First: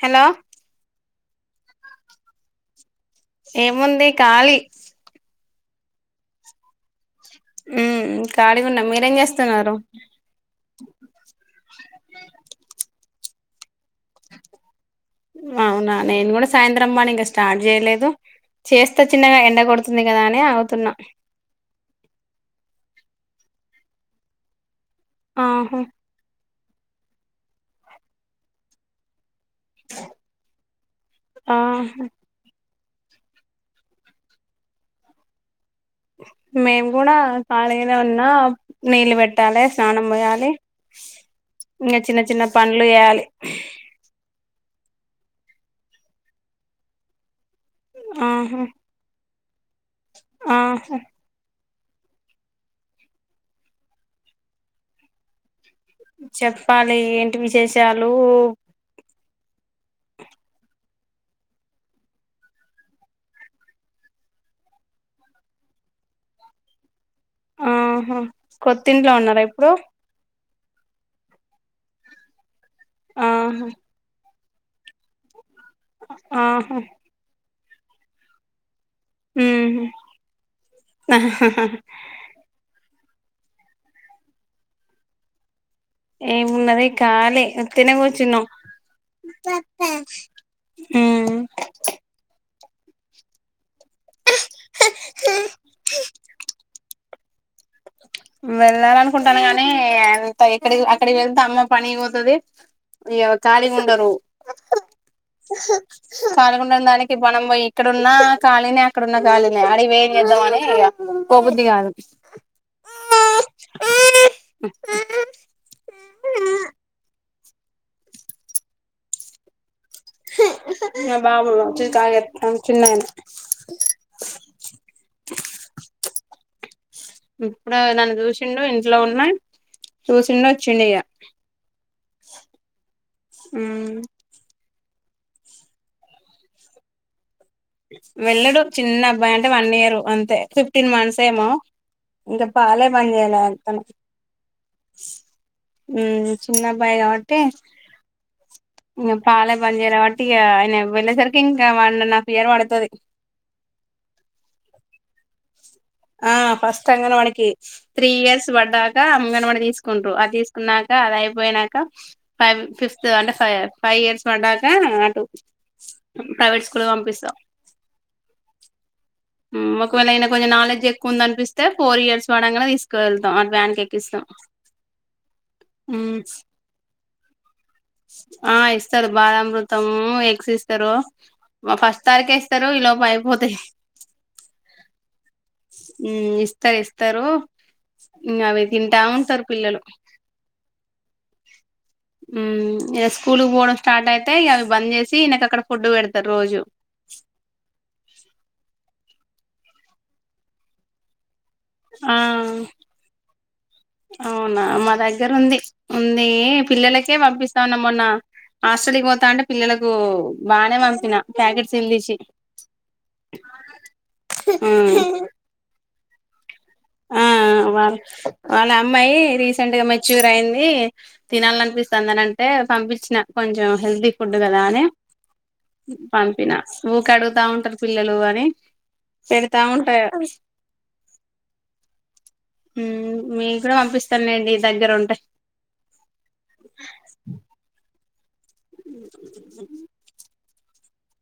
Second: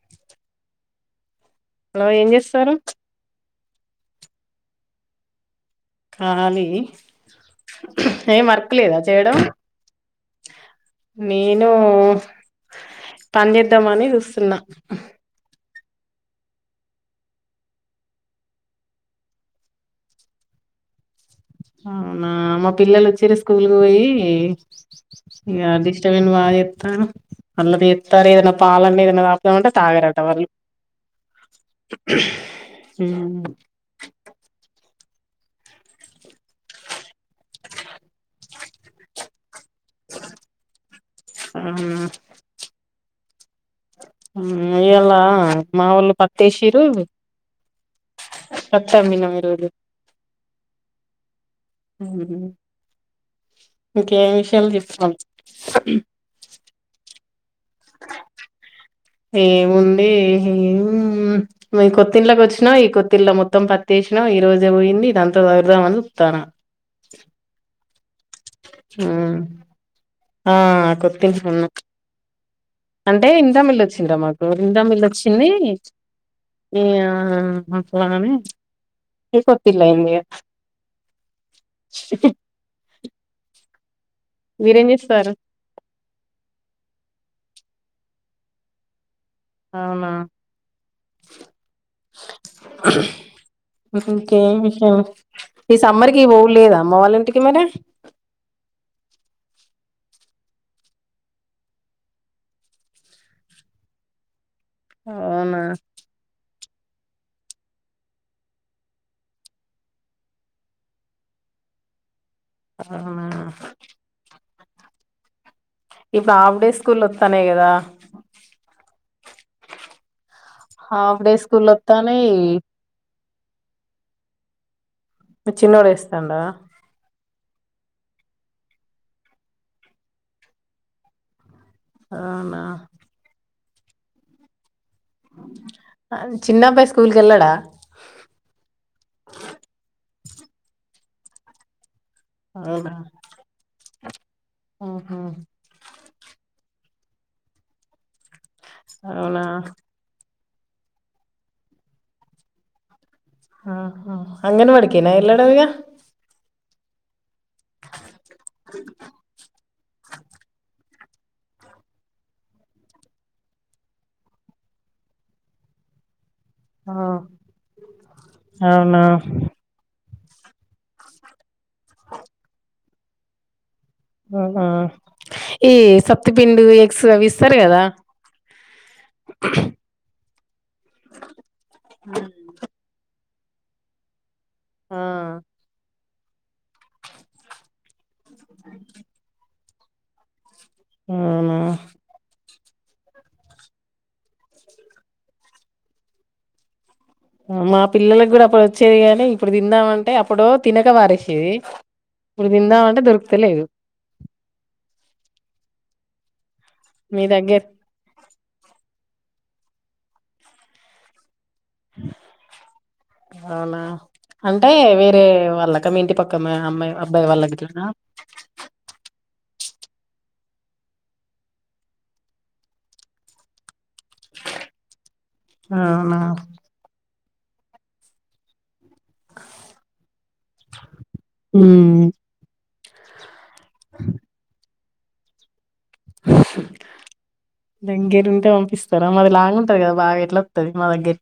Hello hello ఏం చేస్తారు ఏముంది కాలి కాలీ ఉమ్ ఏం ఖాళీగా వర్క్ ఉన్నా లేదా మీరేం చేయడం చేస్తున్నారు నేనూ పనిచేద్దామని చూస్తున్నా అవునా నేను కూడా సాయంత్రం పనీ ఇంకా స్టార్ట్ చేయలేదు చేస్త చిన్నగా ఎండ కొడుతుంది కదా అని అగుతున్నా అవునా మా పిల్లలు వచ్చిరు స్కూల్ కు పోయి ఇ అ ఆహా దిష్టవన్ మా ఎ మళ్ళ చెత్తలే ఇగ పాలన్నీ నిన్న తాగు ఏమంటే తాగరట వాళ్లు ఆ ఉ మేము కూడా ఖాళీగానే ఉన్నా నీళ్లు పెట్టాలే స్నానం పోయాలి ఇంకా అవునా చిన్న చిన్న పంలు చేయాలి ఉమ్ ఇయాలా మా వాళ్ళు పత్తి ఏసీరు ఆహా పత్తి అమ్మినం ఈ రోజు ఆహా ఉ హు ఇంకేమి విషయాలు చెప్పు చెప్పాలి ఏ టి విశేషాలు ది మీ కొత్తిళ్ళకి వచ్చినా ఈ కొత్తిళ్ల మొత్తం పత్తేసిన ఈ రోజే పోయింది ఇదంతా చరుదామని చూత్తన ఆహ కొత్తింట్లో ఉన్నారా ఇప్పుడు ఆ కొత్తింట్లో ఉన్న అంటే ఇంతా ఆహా మ వెళ్ళొచ్చింటా మాకు గోరిందా మిల్లు వచ్చింది ఆహా ఇయా అట్లాని ఈ ఉమ్ కొత్తిల్లు ఏంది ఆహాహా ఉహు మీరు ఏం ఇస్తారు ఏమున్నది కాళ్ళి ఒత్తినే కూర్చున్నా అవునా ఉమ్ ఉహుమ్ కే ఈ సమ్మర్ కి పోలేదా అమ్మ వాళ్ళ ఇంటి కిమ్ బాబాయ్ వెళ్ళాలనుకుంటాను గానీ ఎంత ఎక్కడి అక్కడి వెళ్తే అమ్మ పని పోతది ఇక ఖాళీగా ఉండరు అవునా ఖాళీగా ఉండ దానికి మనం ఇక్కడున్న ఖాళినే అక్కడున్న ఖాళినే అడకి పోయి ఏం చేద్దాంమని పోబుద్ది కాదు అవునా ఆ తనే కదా హాఫ్ డే బాబు స్కూల్ కాలు వస్తాన్నాయి చూడు చిన్నగా ఉన్నాయి మీ చిన్నోడు ఏడుస్తాండా ఇప్పుడు నన్ను చూసిండు ఇంట్లో ఉన్నా చూసిండు వచ్చిండు ఇక అవునా ఉమ్ చిన్నబాయి స్కూల్ కి వెళ్ళడా వెళ్ళడు చిన్న అబ్బాయి అంటే వన్ ఇయర్ అంతే ఫిఫ్టీన్ మంత్స్ ఏమో ఇంకా పాలే అవునా బన్ చేయల తనకి ఆహా ఉమ్ చిన్న అబ్బాయి కాబట్టి ఇక అవునా పాలే బన్ చేయల వాట్ ఇగ ఆయన వెళ్ళే సరికి ఇంకా వన్నా పేరు పడతది ఆ అంగన్వాడి కి అయిన వెళ్లాడా ఆ ఫస్ట్ అంగన్వాడీ కే త్రీ ఇయర్స్ పడ్డాక అంగన్వాడి తీసుకుంట్రు అది తీసుకున్నాక అది అయిపోయినాక ఫైవ్ ఫిఫ్త్ అంటే ఫైవ్ ఇయర్స్ పడ్డాక అట్టు ఆ అవునా ఒకవేళ ఈయనకి కొంచెం నాలెడ్జ్ ఎక్కువ ఉంది అనిపిస్తే ఫోర్ ఇయర్స్ పడంగానే తీసుకేళ్తాం అ బ్యాంక్ కి ఆ ఈ సప్తి పిండి సవిస్ ఆ ఇస్తారు బాలామృతము య సిస్ తారు ఫస్ట్ తారీఖే ఇస్తారు ఇ లోపల అయిపో ఆ ఉ ఇస్తారు ఇస్తారు ఇ అవి తింటా ఉంటారు పిల్లలు అవునా మ్ ఇక స్కూల్ కి పోవడం స్టార్ట్ అయితే, అవి బంద్ చేసి ఇనక అక్కడ ఫుడ్ పెడతారు రోజు మా పిల్లలలకు కూడా అప్పుడు వచ్చేది గాని, ఇప్పుడు తిందామ అంటే అప్పుడు తినక వారేసేది ఆ ఇప్పుడు తిందా అంటే దొరుకుతే లేదు అవునా మా దగ్గర ఉంది ఉంది పిల్లలకే మీ దగ్గర పంపిస్తాన్నా మొన్న హాస్టల్కి పోతా అంటే పిల్లలకు బానే పంపిన ప్యాకెట్స్ తినిపించి అంటే మ్మ్ వేరే వాళ్ళకి క మి ఇంటి పక్క అమ్మాయి ఆ అబ్బాయి గిట్లనా వాళ్ళ వాళ్ళ అమ్మాయి రి సెంట్ గా మెచ్యూర్ అయింది తినాల అనిపిస్తుందని అంటే పంపించిన కొంచెం హెల్తీ ఫుడ్ కదా అని అవునా పంపినా కడుగుతా ఉంటారు పిల్లలు అని పెడతా ఉంట ఉమ్ మీ కూడా పంపిస్తానులేండి దగ్గర ఉంటే ఇంకేం పంపిస్తారా మరి లాంగ్ ఉంటది కదా బాగా ఎట్లా తది మాదగ్గరి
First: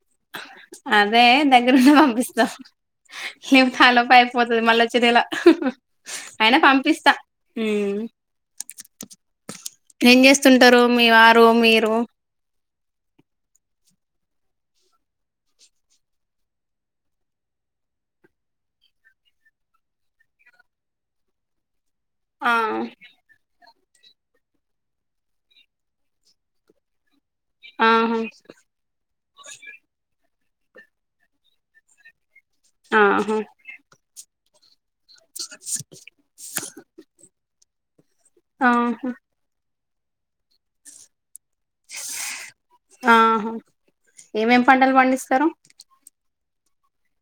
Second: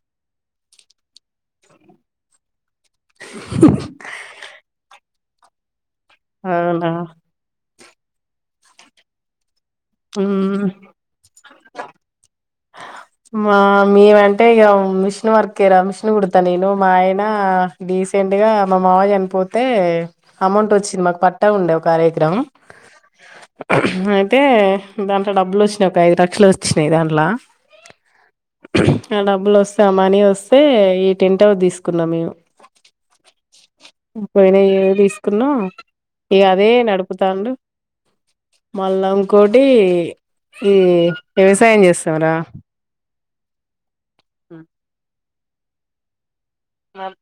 అదే దగ్గరుంటే పంపిస్తాం లేవు తాల ప అయిపోతుంది మళ్ళా వచ్చెదెల అయినా అవునా పంపిస్తా మ్మ్ ఏం మ్మ్ చేస్తుంటారు మీ వారు మీరు టేగ మిషన్ వర్కే ర మిషన్ కుడతా నేను మాయన రీసెంట్ గా మా మావయ్య చనిపోతే అమౌంట్ వచ్చింది, మాకు పట్టా ఉండవు. కార్యక్రమ్ ఆ హ్మ్ అయితే దాంట్లో డబ్బులు వచ్చినాయి. ఒక ఐదు లక్షలు వచ్చినాయి దాంట్లా ఆహా ఆ డబ్బులు వస్తే ఆ మనీ వస్ ఐతే ఈ టెంట్ హౌస్ తీసుకున్నాం. మేము ఆహా పోయినా ఇయర్ ఎ తీస్ కున్నాం. ఇగా అదే నడుపుతాండు. మళ్ళా ఆహా ఇంకోట్ ఈ ఈ వ్యవసాయం చేస్తారా ఆహా ఏమేమ్ పంటలు పండిస్ పండిస్తారు. మబ్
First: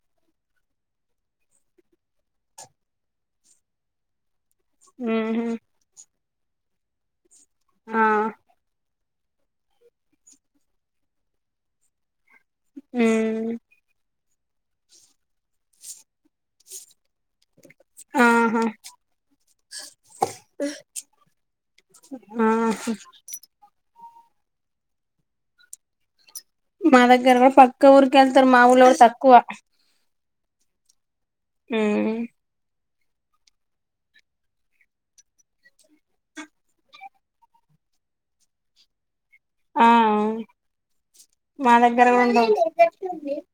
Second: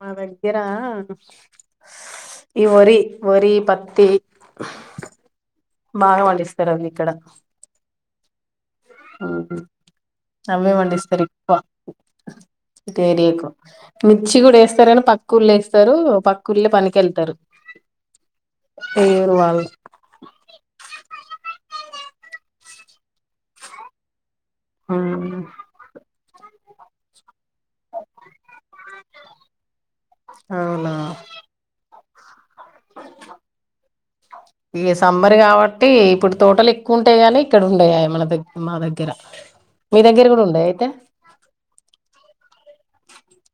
మా దగ్గర ఈ వరి, వరి, పత్తి ఉ హ్మ్ బాగా పండిస్తారు. అన్ని ఇక్కడ ఆ అవే పండిస్తారు. ఎక్కువ ఇట్ ఏరియా కు ఉమ్ మిర్చి కూడా వేస్తారని పక్కు ఊర్లే వేస్తారు. పక్క ఊర్లే పనికి వెళ్తారు. ఆహా వేరే వాళ్ళు ఆహా ఆ మా దగ్గర పక్క ఊరుకి వెళ్తారు. మా ఊరిలో కూడా తక్కువ అవునా హ్మ్ ఇగా సమ్మర్ కాబట్టి ఇప్పుడు తోటలు ఎక్కువ ఉంటాయి. కాని ఇక్కడ ఉండేయయే మన దగ్గ మా దగ్గర ఆ మీ దగ్గర కూడా ఉండయా అయితే మా దగ్గర కూడా ఉండవ్ [unintelligible]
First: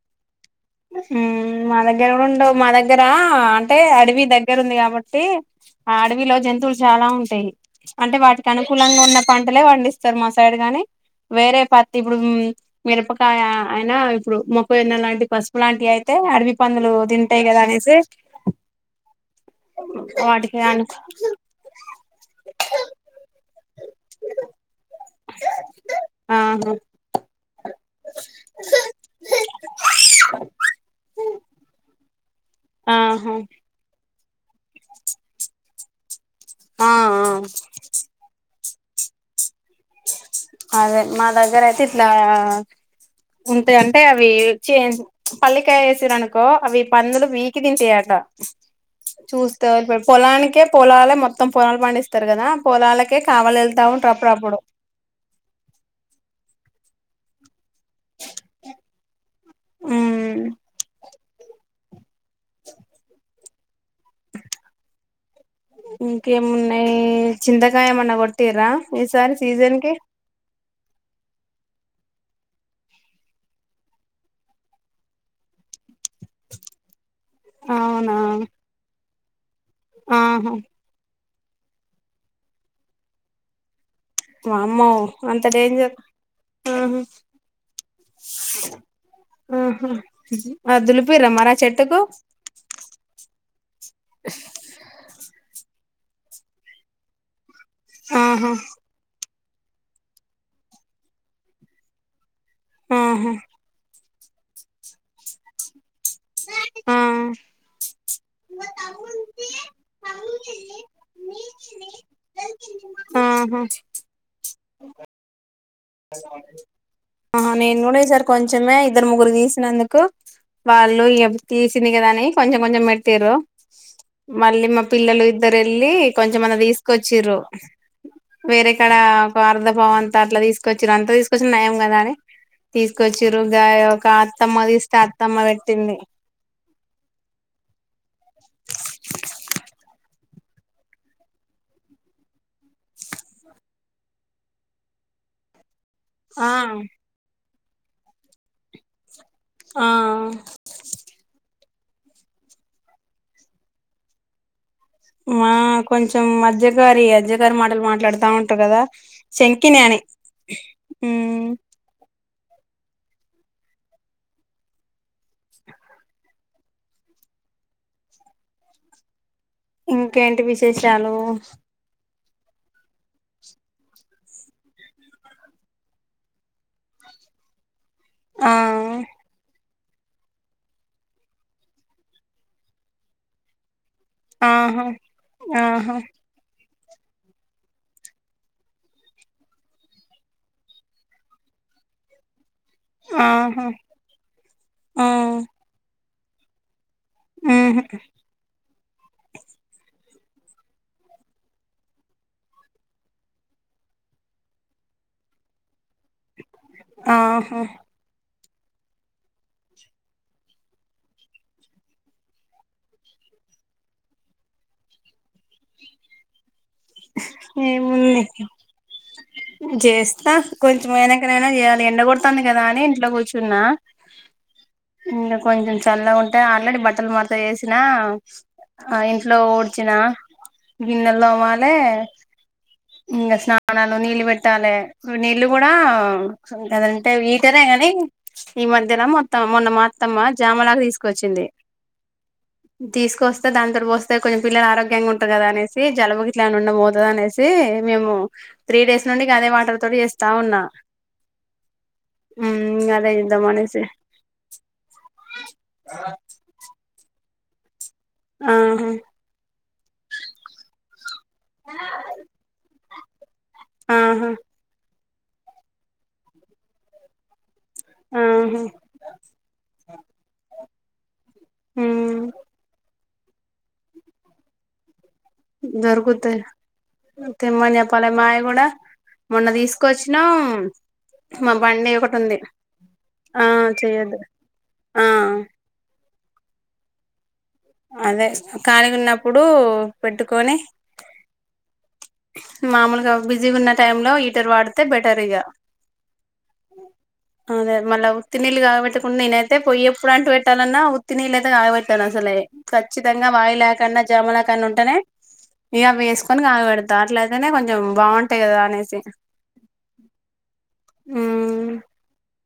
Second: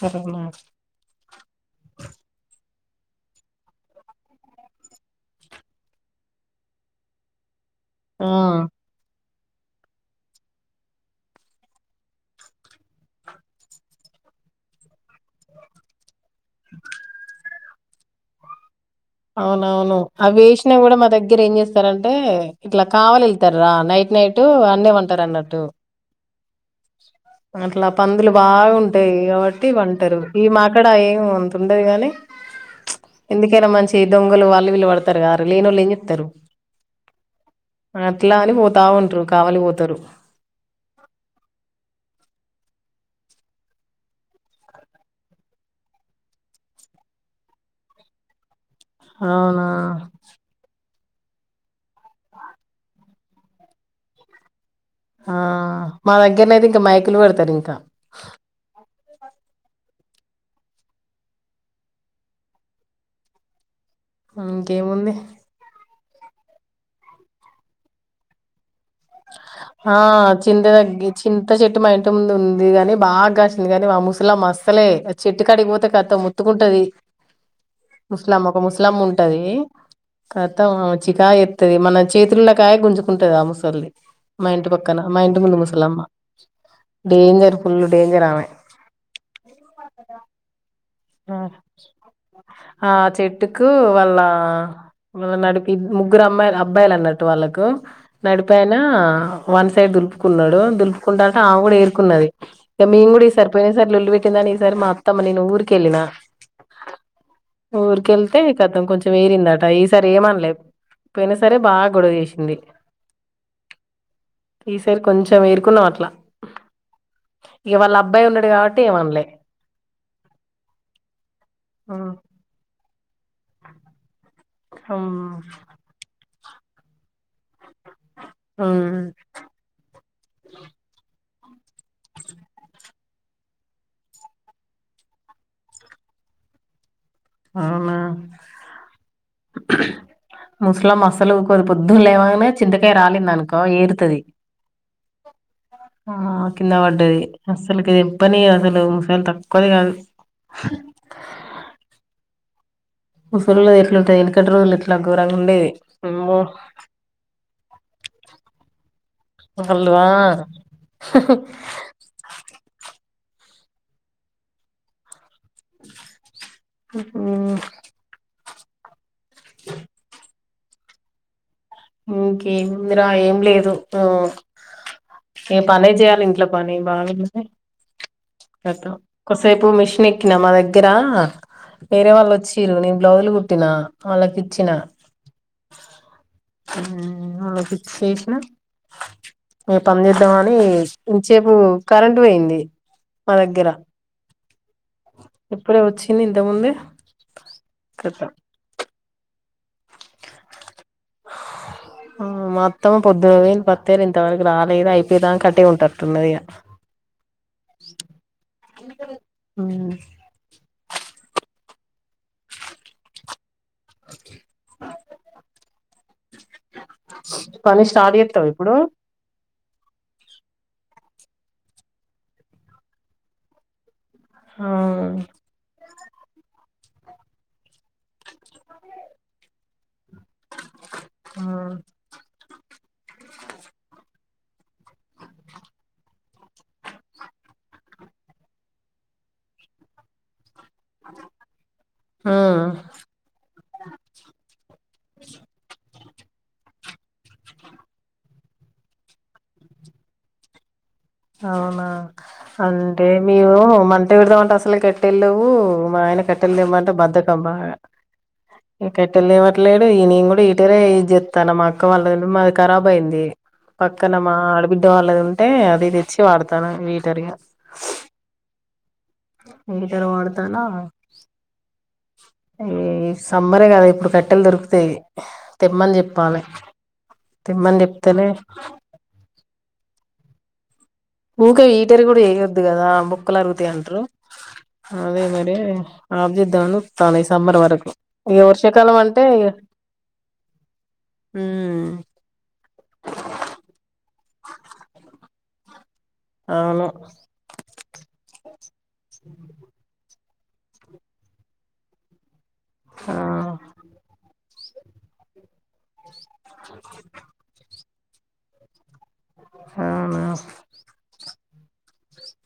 సరే నాక్ హ్మ్ మా దగ్గర కూడా ఉండవు. మా దగ్గర అంటే అడవి దగ్గర ఉంది. కాబట్టి ఆ అడవిలో జంతువులు చాలా ఉంటాయి. అంటే ఆ వాటికి అనుకూలంగా ఉన్నప్ పంటలే పండిస్తారు. మా సైడ్ గాని వేరే పత్తి ఇప్పుడు మిరపకాయ అయినా ఇప్పుడు మొక్కజొన్న లాంటి పసుపు లాంటి అయి ఐతే అడవి పందులు తింటాయి. కదా అనేసి ఐతే అవునవును అ వేసినా అను కూడా మా దగ్గర ఏం చేస్తారంటే ఇట్లా కావాలెళ్తారు. నైట్ నైట్ అన్నే పంటారు అన్నట్టు ఆహా అట్లా పందులు బాగా ఉంటాయి. కాబట్టి పంటారు ఈ మాక్కడ ఏమ్ అంత ఉండదు గాని ఆహా ఎందుకైనా మంచి దొంగలు వాళ్ళు వీళ్ళు పడతారు కదా లేని వాళ్ళు ఏం చేతారు ఆ ఆ బావుంట్రు కావలిపో అదే మా దగ్గర అయితే ఇట్లా ఉంటాయి అంటే అవి చే పల్లికాయ వేసిరు అనుకో అవి పందులు పికి తింటయట చూస్త అవునా పొలనీకె పోలాల మొత్తం పొలాలు పండిస్తారు కదా పొలాలకే కావాల వెళ్తా ఉంటారు అపుడుపుడు ఆ మా దగ్గరనే అయితే ఇంకా మైకులు పెడతారు ఇంకా హ్మ్ ఇంకేముంది ఇంకే మున్నాయి చింతకాయమన్న కొట్టిరా ఈసారి సీజన్ కి ఆ చింత తగ్గి చింత చెట్టు మా ఇంతకుముందు ఉంది గాని బాగాసింది కాని మా ముసలమ్మా ఆసలే చెట్టు కాడికి పోతే కరె ముత్తుకుంటది అవునా ముసలమ్మ ఒక ముసలమ్మ ఉం ఉంటది ఆహా కతమ్ చిక్ కాయ ఎత్తది. మన చేతులకాయ గుంజుకుంటది అ ముసలది మా ఇంటి వామ్మో పక్కన మా ఇంటి అంత ముందు డేంజర్ ముసలమ్మ ఆహా డేంజర్ ఫుల్ డేంజర్ ఆమె ఆహా ఆ దులిపిర్రా మరి ఆ చెట్టుకు ఆ చెట్టుకు వాళ్ళ ను నడిపి ముగ్గురు అమ్మాయిలు అబ్బాయిలు అన్నట్టు వాళ్ళకి గ్ ఆహా నడిపాయినా వన్ సైడ్ దులుపుకున్నాడు దులుపు కుంటంటే ఆమె కూడా ఏరుకున్నది మేము కూడా ఆహా ఈసారి పోయినసరి లొల్లీ పె [unintelligible] సారి మా అత్తమ్మని నేను ఊరికి వెళ్లిన ఆ ఊరికి వెళ్తే కథం కొంచెం ఎరిరిందట ఈసారి ఏమనలే పోయిన సరే బాగా గొడవ చేసింది ఆహా ఈసారి కొంచం ఎ ఆ ఇక నేను వాళ్ళ కూడా ఈసారి అబ్బాయి ఉన్నాడు కొంచమే కాబట్టి ఇద్దరు ఏమనలే ముగ్గురు తీసినందుకు వాళ్ళు తీసింది కదా ఉమ్, అని కొంచెం కొంచెం మేట్ తీరు మళ్ళీ మా ఉమ్, పిల్లలు ఇద్దర వెళ్లి కొం కో మొన్న తీసుకొచ్చిరు వేరేకాడ ఉమ్, ఒక అర్ధ పాాం అంతా అట్ల తీసు అంత తీసుకొచ్చిన నయం కదా అని తీసుకొచ్చిరు గా ఒక అత్తమ్మ తీస్తే అత్తమ్మ పెట్టింది అవునా ముసలమ్మ అసలు వూకోదు పొద్దున లేవాగానే చింతకాయ రాలింది అనుకో ఏరుతది ఆ కింద వడ్డది అసలుకి ఎం పని అసలు ఫేల్తాం ఆ కొదిగాన్ మూసల్లో ఎట్ల ఉంటాయి వెనకటి వాళ్లకి మా కొంచెం మజ్జగారి అజ్జగారి మాటలు మాట్లాడు దాంట కదా శంకిని అని వల్వా ఉహుం ఇంకేంటి విస్ పేష్రాను మ్ ఇంకేంముందిరా ఏం లేదు ఆ నేన్ పనే చేయాలి ఇంట్లో పని బాగుంటే. ఆ అటు కోసేపు మిష్ మిషన్ ఎక్కినా మా దగ్గర వేరే వాళ్ళు వచ్చిర్రు నేను బ్లౌజులు కుట్టినా వాళ్ళకి ఆహా ఆహా ఊ వాళ్ళకి ఇచ్చేసినా య పనిచేద్దాం అని ఇంతసేపు కరెంట్ పోయింది మా ఆహా దగ్గర ఆ ఇప్పుడే వచ్చి ఏంది ఇంతకు ముందే ఊహు ఆ అత్తమ్మ పొద్దున పోయింది పత్తి ఏరే అంతవరకు రాలేదు అయిపోయేదాంకా అటే ఉంటారు ఆహా ఊ పని స్టార్ట్ చేత్తావ ఇప్పుడు జేస్తా కొంచెంమైనాకనైనా జేయాలి ఎండగొడుతుంది గదా అని ఇంట్లో కూర్చున్నా ఆ ఇంగ కొంచెం తెల్ల ఉంటే ఆల్రెడీ బట్టలు మడత జేసిన ఆ ఇంట్లో ఊడ్చిన గిన్నెల్ దోమాల్ లే ఇంగ స్నానాను నీళ్ళు పెట్ ట్టాలే నీళ్ళు గూడా గదంటే ఈటరే గాని ఈ మధ్యన మొత్తం మొన్న మా అత్తమ్మ జామలాకు తీసుకొచ్చింది ఆ తీసుకొస్తే దాని తోటి పోస్తే కొంచెం పిల్లలు ఆరోగ్యంగా ఉంటరు గదా అనేసి జలుబు ఇట్లాని ఉండ పోతదనేసి మేము త్రీ డేస్ నుండి అదే వాటర్ తోటి చేస్తా ఉన్నా అవునా మ్మ్ అంటే అదే చేద్దాం మేము అనేసి మంట పెడదామంటే అసలు కట్టెల్లేవు మా ఆయన కట్టెలు తేమంటే బద్ద కం బాగా ఏ ఆహా కట్టె లేవ తేట్లేడు ఈ నేను కూడా హీటర్ ఏ ఈజ్ తన మాఅక్క వాళ్ళ ఇల్లు మాది కరాబ్ బోయింది పక్కన ఆహా మా ఆడబిడ్డ వాళ్ళ అంటే అది ఇది ఇచ్చి వాడతాను వీటరిగ ఆహా హీటర్ వాడతానా [unintelligible] మ్మ్ ఈ సమ్మరే గదా ఇప్పుడు కట్టెలు దొరుకుతాయి తెమ్మని దొరుకుతయి చెప్పాలి తెమ్మని చెప్పలీ మా చెప్తేనే ఆయన కూడా మొన్న తీసుకు కొచ్చిన ఇఊకా హీటర్ కూడా వేయొద్దు కదా బొక్కలు ఆ అరుగుతాయి అంటారు చెయ్యొద్దు ఆ అదే మరి [unintelligible] సంబర్ వరకు అదే ఇ ఖాళీగా వర్షాకాలం అంటే ఉన్నప్పుడు పెట్టుకొని ఆ మామూలుగా బిజీ ఉన్న టై లో హీటర్ వాడితే బెటర్ ఇక అవును [unintelligible] నిల్గావట్ నేను అయితే పోయ్యప్పుూడాంటు ఇట్టా ఉత్తిిన నీళ్ళు ఆయన గాయబట్టాను అసలే ఆ ఖచ్చితంగా వాయి లేకుండా జముల ఉంటేనే ఇక వేసు కొని కాగపెట్టు ట్ల అయితేనే కొంచెం బాగుంటాయి కదా అనేసి అవునా అ